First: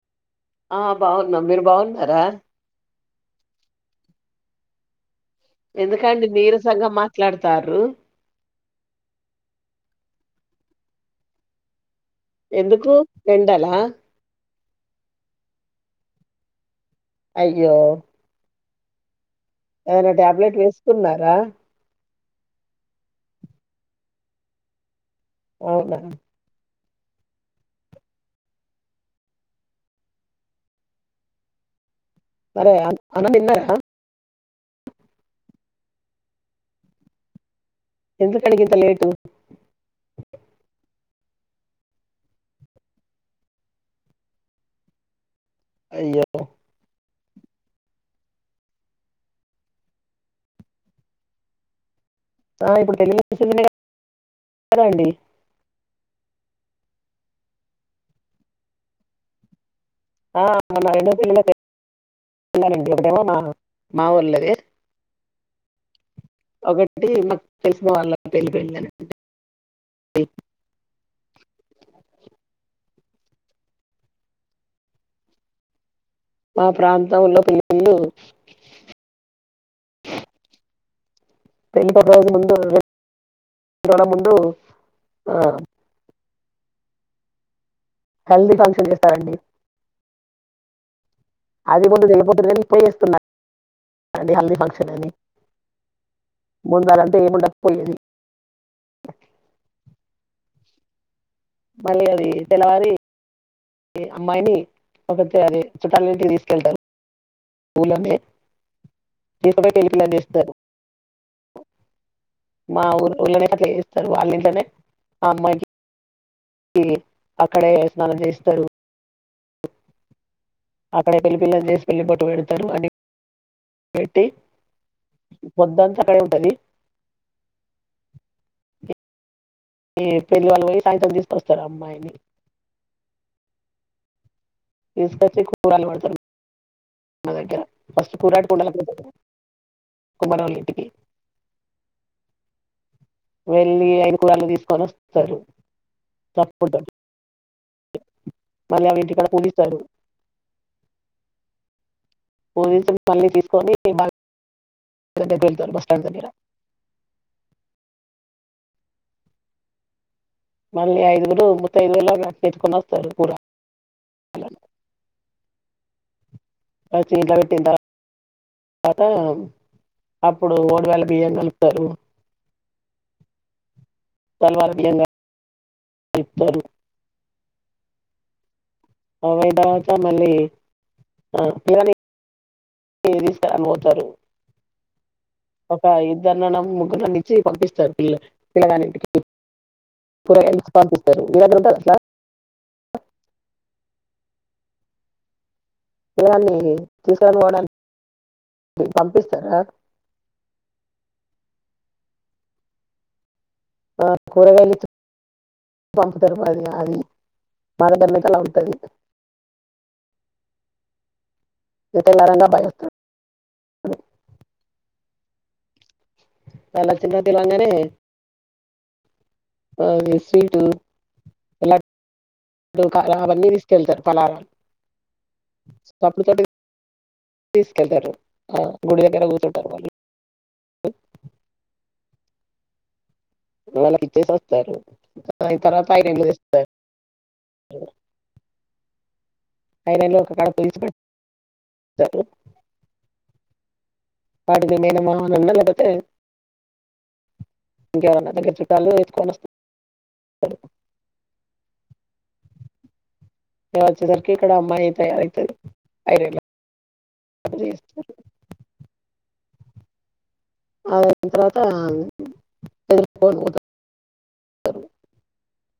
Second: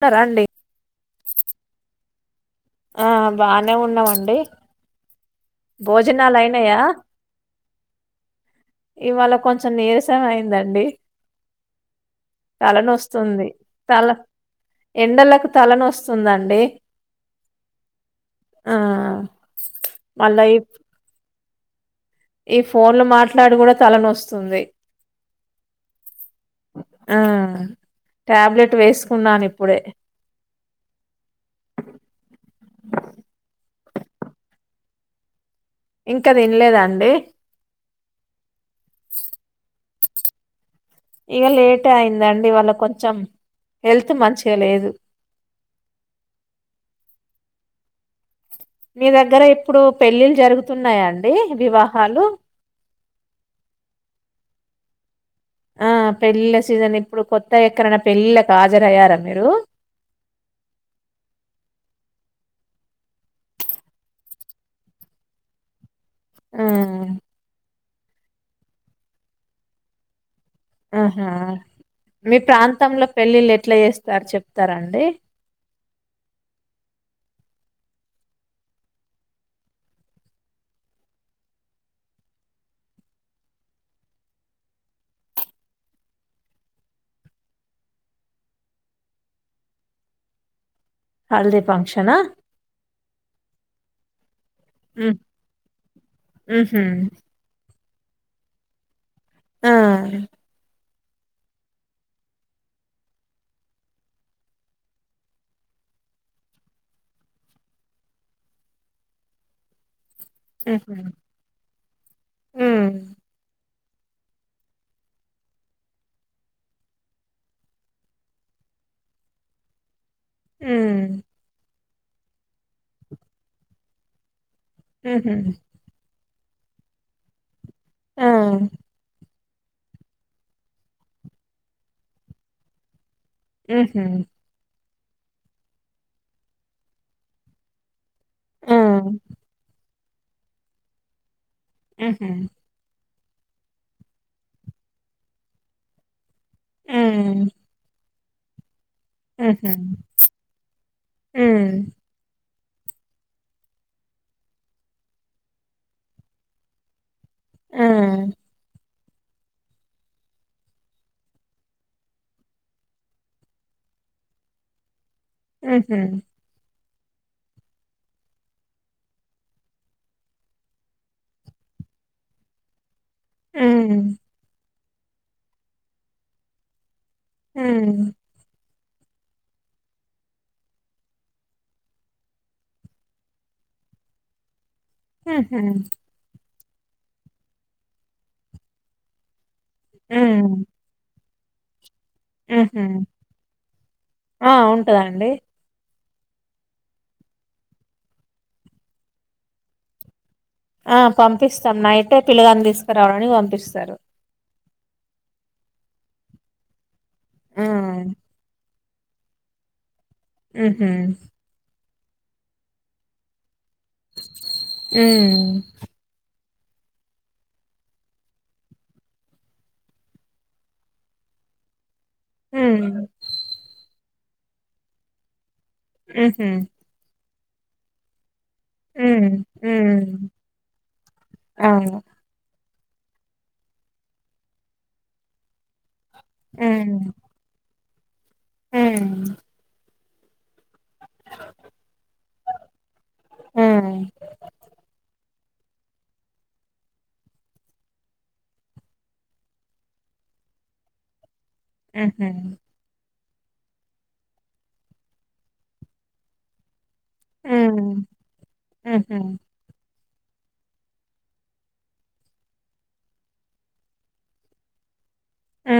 తారా అండి ఆ బావున్నాం మీరు బావున్నారా ఆ బానే ఉన్నామండి ఎందుకండి భోజనాలు అయినాయా నీరసంగా మాట్లాడుతారు ఇవాళ కొంచెం నీరసం అయిందండి ఎందుకు తలనొస్తుంది ఎండలా తల ఎండలకు తలనోస్తుందండి అయ్యో ఆ ఏమైనా మళ్ళా టాబ్లెట్ ఈ వేసుకున్నారా ఈ ఫోన్ లో మాట్లాడు కూడా తలనొస్తుంది అవునా ఆ టాబ్లెట్ వేసుకున్నాను ఇప్పుడే మరే అన్నం తిన్నారా ఇంకా తిన్లేదండి ఎందుకండి గింత లేటు ఇగ లేట్ అయిందండి ఇవాళ కొంచెం హెల్త్ మంచిగా లేదు అయ్యో మీ దగ్గర ఇప్పుడు పెళ్ళిళ్ జరుగుతున్నాయా అండి వివాహాలు ఆ ఇప్పుడు జరుగుతున్నాయిగా తున్నాయండి ఆ పెళ్లిళ్ల సీజన్ ఇప్పుడు కొత్త ఎక్కరన పెళ్లిళ్లకు హాజరయ్యారా మీరు ఆ నా రెండో పెళ్లిలది ఒకటేమో మా మాఊళ్లోది ఆ! ఒకటి తెల్స్ వాళ్ళ పెళ్ళి పెళ్ళది ఇ ఆహా మీ ప్రాంతంలో పెళ్ళిళ్ళు ఎట్లా చేస్తారు చెప్తారండి మా ప్రాంతంలో పెళ్ళిళ్ళు [unintelligible] ముందు ముందు ఆ హల్దీ ఫంక్షన్ చేస్తారండి. హల్దీ అది ముందు ఫంక్షనా? వెళ్ళిపోతు గాని పోయేస్తున్నా హల్ది ఫంక్షన్ అని హ్మ్. హుహు. ముందు నలంటే ఏముండక పోయేది ఆ మల్లి అది తెల్లవారి అమ్మాయిని ఒక అది చుట్టాల ఇంటికి తీసుకెళ్తారు. ఊళ్లోనే తీసుకుపోయి పేళ్ళి పిల్ల చేస్ స్తారు. హుహు. మా హ్మ్. ఉల్లే అయితే అట్ల చేస్తా స్తరు వాళ్ళింట్లనే ఆ అమ్మాయికి ఇగ అక్కడే స్నానం చేస్తారు. అక్కడే హ్మ్. పెళ్లి పిల్లను చేసి పెళ్లి బొట్టు పెడతారు. అని పెట్టి హుహు. పొద్దంతా ఆక్కాడే ఉంటంది. ఆ ఏ పెళ్లివాళ్ళు పోయి సాయంత్రం తీసుకొస్తారు. అమ్మాయిని ఉహు [unintelligible] పడతారు మా దగ్గర కురాటు కొండలా ఆ! [unintelligible] కుమ్మరోళ్ళ ఇంటికి ఆహ వెళ్ళి ఆయిన కూరళ్ళు తీసుకొని వస్తారు. తప్పుడు హ్ మళ్ళీ అవి ఇంటికాడ ఆహ పూజిస్తారు హ్ [unintelligible] మళ్ళీ తీసుకొని [unintelligible] బస్ స్టాండ్ దగ్గర ఆ మళ్ళీ ఐదుగురు ముత్త ఐదు లా అట్లా [unintelligible] వస్తారు కూడా ఉహ్ వచ్చి ఇంట్ల పెట్టిన తర్వాత తర్వాత అప్పుడు ఓడి [unintelligible] ల బియ్యం కలుపుతారు. హ్మ్. తల్వలు [unintelligible] హ్ అవి అయిన తర్వాత మళ్ళీ ఆ పిల్లని తీసుకోవడానికి పోతారు. హుహు. [unintelligible] ముగ్గురును ఇచ్చి పంపిస్తారు. [unintelligible] పిల్లగానీ ఇంటికి హ్మ్. [unintelligible] పంపిస్తారు [unintelligible] హుహు. ఆ ఉంటది అండి. పిలగాన్నితీసుకురాని పోవడానికి పంపిస్తారా ఆ పంపిస్తాం నైటె పిల్లగాని తీసుకురావడానికి పంపిస్తాం. ఆ కూరగాయలతో పంపుతారు ఉమ్ [unintelligible] ఉంటది. ఉహ్ ఇతన్ నాకన్నా బయస్తు డు ఊ వాల చిన్న పిలగానే అదే స్వీటు ఎలా ఇంక ఉమ్ ఆ అవన్నీ తీసుకెళ్తరు తెలరాలి ఉహు తీసుకెళ్తారు ఆ గుడిదగ్గర ఉమ్ కూర్చుంటారు వాళ్ళు ఉమ్ అవును వాళ్ళ కిచ్చేసి అస్తారు టైరింగ్ రూస్తే [unintelligible] ఊ ఐరన్లు ఒక్కకడ కుదిచ్చి పెడతారు. ఊ వాటిని మేనమానన్నా లేకపోతే ఇంకెవరన్నా దగ్గర చుట్టాలు తెసుుకొని వస్త రు ఊహూ నేను వచ్చెసరికే ఇక్కడ అమ్మాయిలు తయారయతారు ఐ [unintelligible] హ్మ్ ఊహూ అని తర్వాత [unintelligible] తెలు వారు ఊ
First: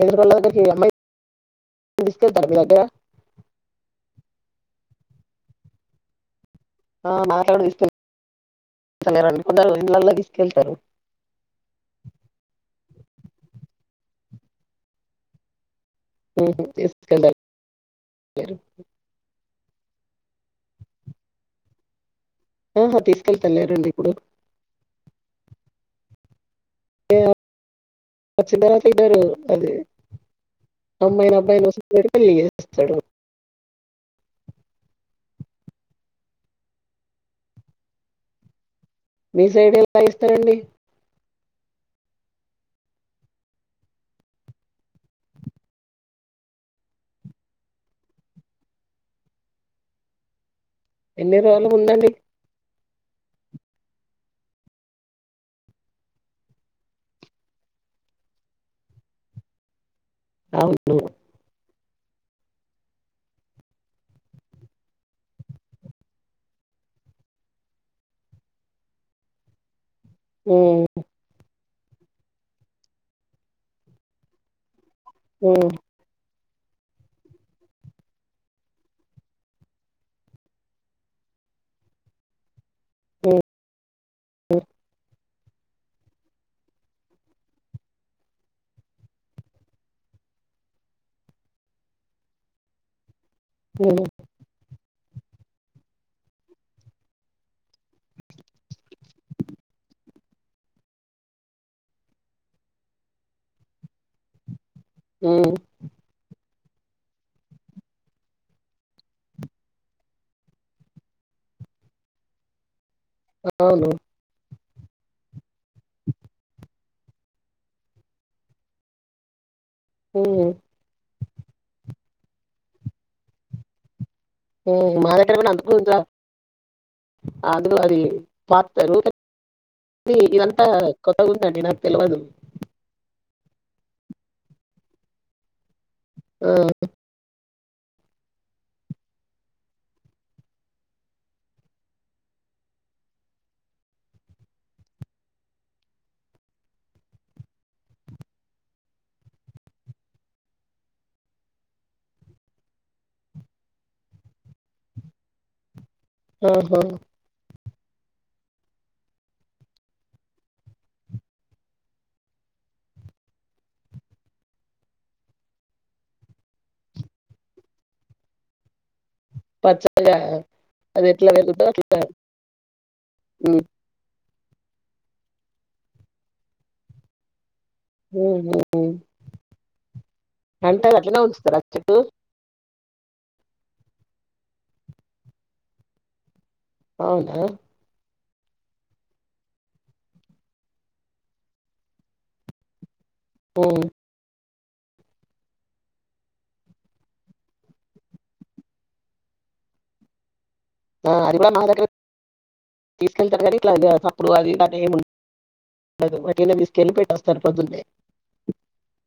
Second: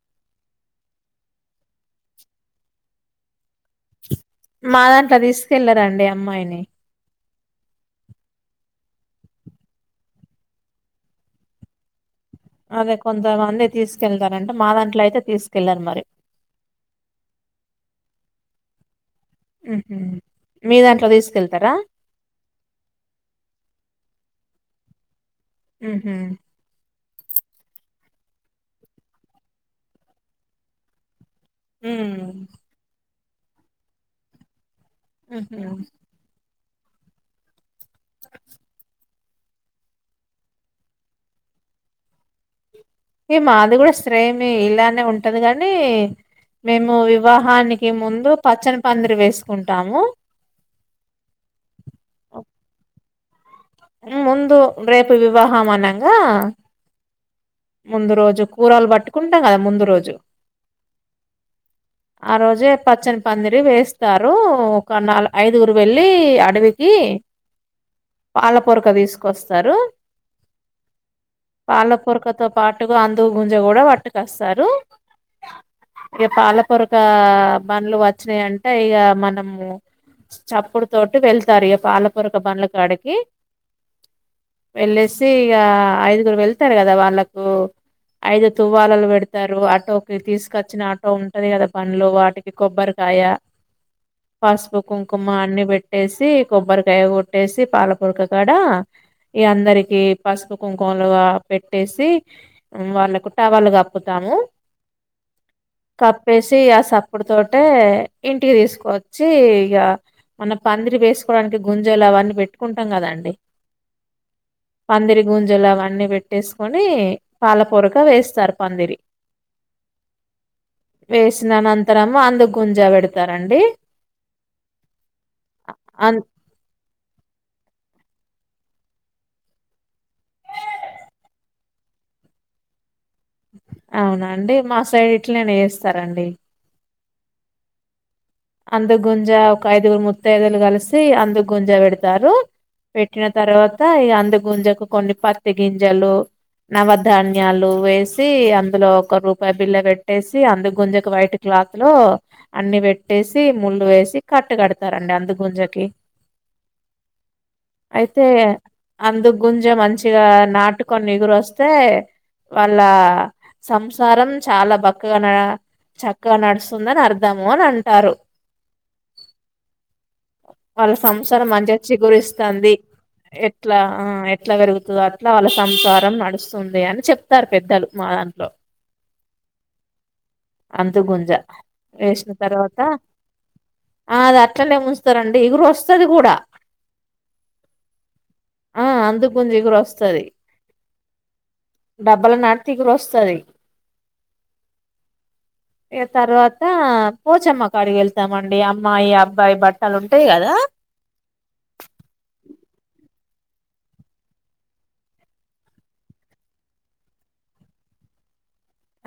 ఎందుకు అలాగ హి అమ్మాయి తెలుస్తే తరువాత మా దాంట్ల తీసుకెళ్ళరండి అమ్మాయిని ఆ మాట్లాడు తీస్కెల్ అసల్ ఆళ్ళు ఎందుకునరో ఇండ్లలకి [unintelligible] అదే కొంతమంది తీసుకెళ్తారంట మా దాంట్లో అయితే తీసుకెళ్లారు మరి ఓహో తీస్కెలర వరు ఉహు మీ దాంట్లో తీసుకెళ్తరా ఆహా తీసుకెళ్తా లేరండి ఇప్పుడు ఉహు ఒ వచ్చిం తరువాత ఇద్దరు అది అమ్మాయి రాద్ దాన్ [unintelligible] పెళ్లి ఉమ్ ఏస్తడు హ్ హ్మ మీ సైడ్ ఎలా ఇస్తారండి ఏ మాది కూడా శ్రేమే ఇలానే ఉంటది గన్ని. మేము వివాహానికి ముందు పచ్చని పందిరి వేసుకుంటాము ఎన్ని రోజులు ముందండీ ముందు రేపు వివాహాం అనాంగా ముందు రోజు కూరాలు పట్టుకుంటాం కదా ముందు రోజు అవును ఆ రోజే పచ్చని పందిరి వేస్తారు. ఒక నాల్ ఐదుగురు వెళ్ళి అడవికి పాల పొరక తీసుకొస్తారు హ్మ పాల పొరక తో పాటుగా అందు గుంజ గూడా పట్టకస్తారు హ్ ఇ పాలపొరక బండ్లు వచ్చినాయియంటే ఇగ. మనము చప్పుడు తోటి వెళ్తారు ఇగ పాలపొరక బండ్ల కాడకి ఉమ్, వెళ్ళే స్ తే ఇగ ఐదుగురు వెళ్తార్ కదా వాళ్ళక్ ఉ ఐదు తువ్వాలలు పెడతారు ఆటోకి తీసుకచ్చిన ఆటో ఉంటది గదా పండ్లు వాటికి కొబ్బరికాయ. హ్మ్ పసుపు కుంకుమ అన్ని పెట్టేసి, కొబ్బరికాయ కొట్టేసి, పాలపూరక కాడ. ఇగ అందరికి పసుపు కుంకుమలుగా పెట్టేసి. ఉ వాళ్ళకు టావ్వాలు కప్పుతాము. ఉమ్, కప్పేస్ చే సప్పుడు తోటే ఇంటికి తీసుకొచ్చి ఇగ మన పందిరి వేసుకోవడానికి గుంజలు అవన్నీ పెట్టుకుంట కదాండి అవును పందిరి గుంజలు అవన్నీ పెట్టేసుకొని పాలపూరక వేస్తారు పందిరి హ్మ్ వేసిన అనంతరము అందుకుంజ పెడతారండి. హ్మ్ మా దగ్గర కూడా అంతకుంజ అన్ ఆద్రో అది [unintelligible] ఇదంతా కొత్త ఉందండి నాక్ తెల్వదు. అవునండి మా సైడ్ ఇట్లనే ఎస్. సరండి హుక్. అంద గుంజా ఒక ఐదుగురు ముత్తైదులు కలిసి. అందు గుంజా పెడతారు పెట్టిన తర్వాత ఇగ అందు గుంజకు కొన్ని పత్తి గింజలు, నవధాన్యాలు వేసి అందులో ఒక రూపాయ్ బిల్ల పెట్టేసి. అందు గుంజకు వైట్ క్లాత్ లో అన్ని పెట్ ట్టేసి ముండు వేసి కట్టు కడతారండి అందు గుంజకి. ఉహు అయితే అందు గుంజ మంచిగా నాటుకొని ఇగురోస్తే. వాళ్ళ సంసారం చాలా బక్కగనగ చక్కగా నడుస్తుందని అర్ధము అని అంట్ టారు పచ్చగా వాళ్ళ అది ఎట్లా సంసారం పెరుగుతుందో మంచిగా అట్లా చిగురిస్తుంది ఉమ్, ఎట్లా ఆ అట్లా పెరుగుతాదో అట్లా వాళ్ళ సంసారం నడుస్తుంది అని చెప్తారు పెద్దలు మా దాంట్లో ఉమ్, ఉమ్. అంటే అది అట్లనే అంతుగుంజ ఉంచుతారా చెట్టు వేసిన తర్వాత ఆ అది అట్లానే ఉంచుతారు అండి ఇగురు వస్తుది కూడా అవునా ఆ అందు గుంజ ఇగురు వస్తుది డబ్బల నాటితే ఇగురు వస్తాది స్తాది ఉమ్. ఇగ తర్వాత పోచమ్మ కు అక్కడిగెళ్తామండి అమ్మాయి అబ్బాయి బట్టలు ఉంటాయి కదా అది కూడా మా దగ్గర తీసుకెళ్తారు కనీ ఇట్లా సప్పుడు అది అ ఏమి ఉండదు తీసుకెళ్ళి పెట్టి వస్తారు పొద్దున్నే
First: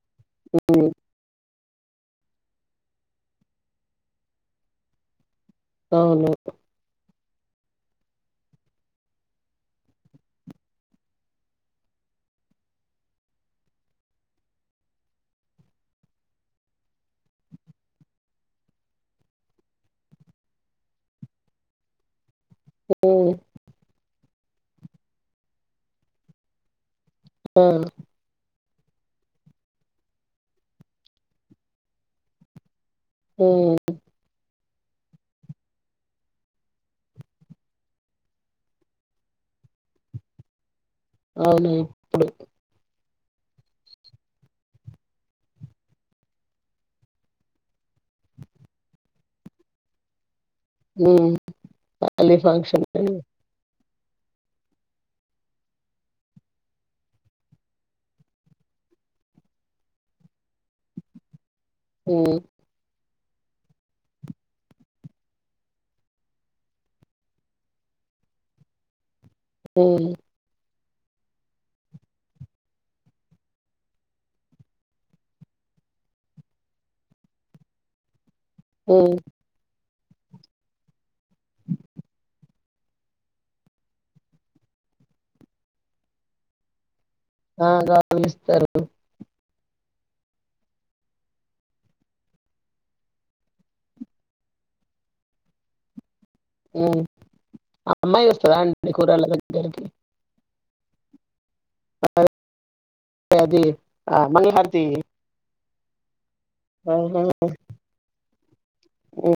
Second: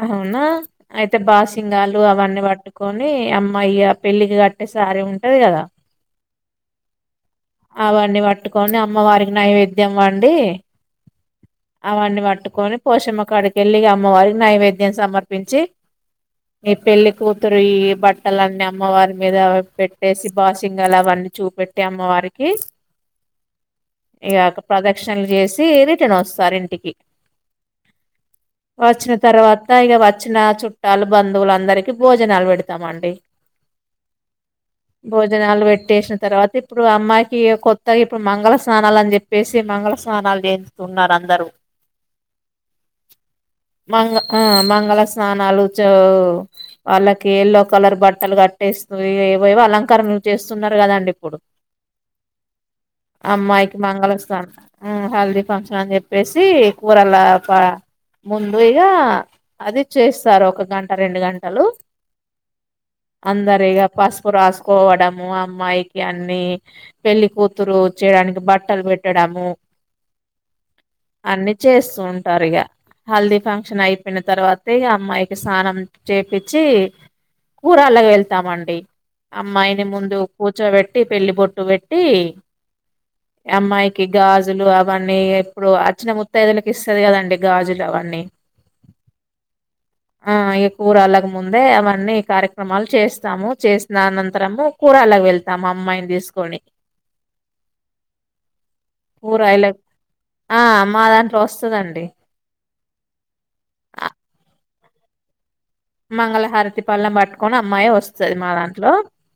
అవునా ఉమ్, అయితే బాసింగాలు అవన్నీ పట్టుకొని అమ్మాయి పెళ్ళికి కట్టే సారే ఉంటా అవును అవన్నీ పట్టుకొని అమ్మవారికి నైవేద్యం వండి అవన్నీ పట్టుకొని పోషమ్మ కాడికెళ్ళి ఇగ అమ్మవారికి నైవేద్యం సమర్పించి ఈ పెళ్లి కూతురు ఈ బట్టలన్నీ అమ్మవారి మీద పెట్టేసి బాషింగలు అవన్నీ చూపెట్టి అమ్మవారికి హ్మ్ ఇగ ప్రదక్షిణాలు చేసి రిటర్న్ వస్తారు ఇంటికి ఊ అచ్చ తర్వాత ఇక వచ్చిన చుట్టాలు బంధువులు అందరికి భోజనాలు పెడుత తమండి ఉమ్, భోజనాలు పెట్టేసిన తర్వాత ఇప్పుడు అమ్మాయికి కొత్తగా ఇప్పుడు మంగళ స్నానాలు అని చెప్పేసి మంగళ స్నానాలు చే ఉన్నారుందరూ అవును ఇప్పుడు మంగ ఆ మంగళ స్నానాలు చో వాళ్ళకి యెల్లో కలర్ బట్టలు కట్టేస్తు ఏవెవో అలంకరణ చేస్తున్నారు కదండి ఉమ్, ఇప్పుడు మళ్ళీ ఫంక్షన్ అమ్మాయి మంగళస్థానం ఉ హల్దీ ఫంక్షన్ అని చెప్పేసి కూరలకా ముందు ఇగ అది చేస్తారు ఒక గంట రెండు గంటలు హు అందరిగా పసుపు రాసుకోవడము అమ్మాయికి అన్ని పెళ్లి కూతురు చేయడానికి బట్టలు పెట్టి పెట్టడము అన్ని చేస్తూ ఉంటారు ఇగ హల్ది ఫంక్షన్ అయిపోయిన తర్వాతే అమ్మాయికి స్నానం చేపచ్చి కూరలాగా వెళ్ ఇస్తామండి అమ్మాయిని ముందు కూర్చోబెట్టి పెళ్లి బొట్టు పెట్టి అమ్మాయికి గాజులు అవన్నీ ఎప్పుడు అచ్చిన ముత్తైదులకి ఇస్త సరు కదండి గాజులు అవన్నీ ఓ ఆ ఇ కూరాలకు ముందే అవన్నీ కార్యక్రమాలు చేస్తాము చేసిన అనంతరము కూరాలకు వెళ్తాము అమ్మాయిని తీసుకు అమ్మాయి వస్తందా ఆండీ కూరళ్ళ కూరలగరికి ఆ మాదన్ వస్తుందండి అదే అది ఆ మంగ హధి మంగళహారతి పళ్ళం పట్టుకొని అమ్మాయి వస్తుం సరి మా దాం ఓ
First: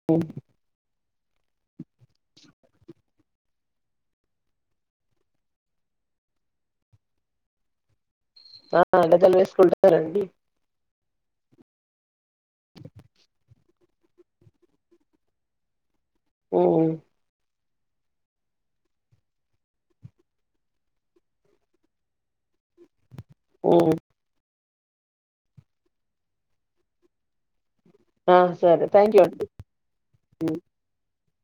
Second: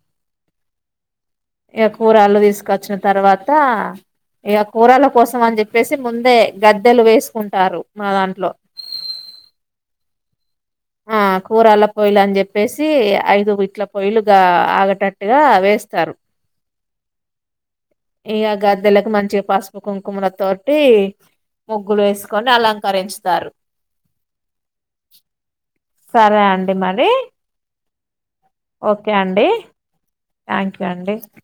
ఇగ కుర్రాళ్ళు తీసుకొచ్చిన తర్వాత ఇగ కూరాల కోసం అని చెప్పేసి ముందే గద్దెలు వేసుకుంటారు మా దాన్ ఆ గద్దెలు వేసుకుంటారండి ఆ కూరాల పోయిలాని చెప్ పేసి ఐదువి ఇట్లా పొయ్యలుగా ఆగటట్టుగా వేస్తారు ఉ ఇగ గద్దెలకు మంచిగ పసుపు కుంకుమల తోటి ముగ్గులు వేసుకొని అలంకరించ్ ఉ సరే అండి మరి ఆ సరే థ్యాంక్ యూ అండి థ్యాంక్ యూ అండి టే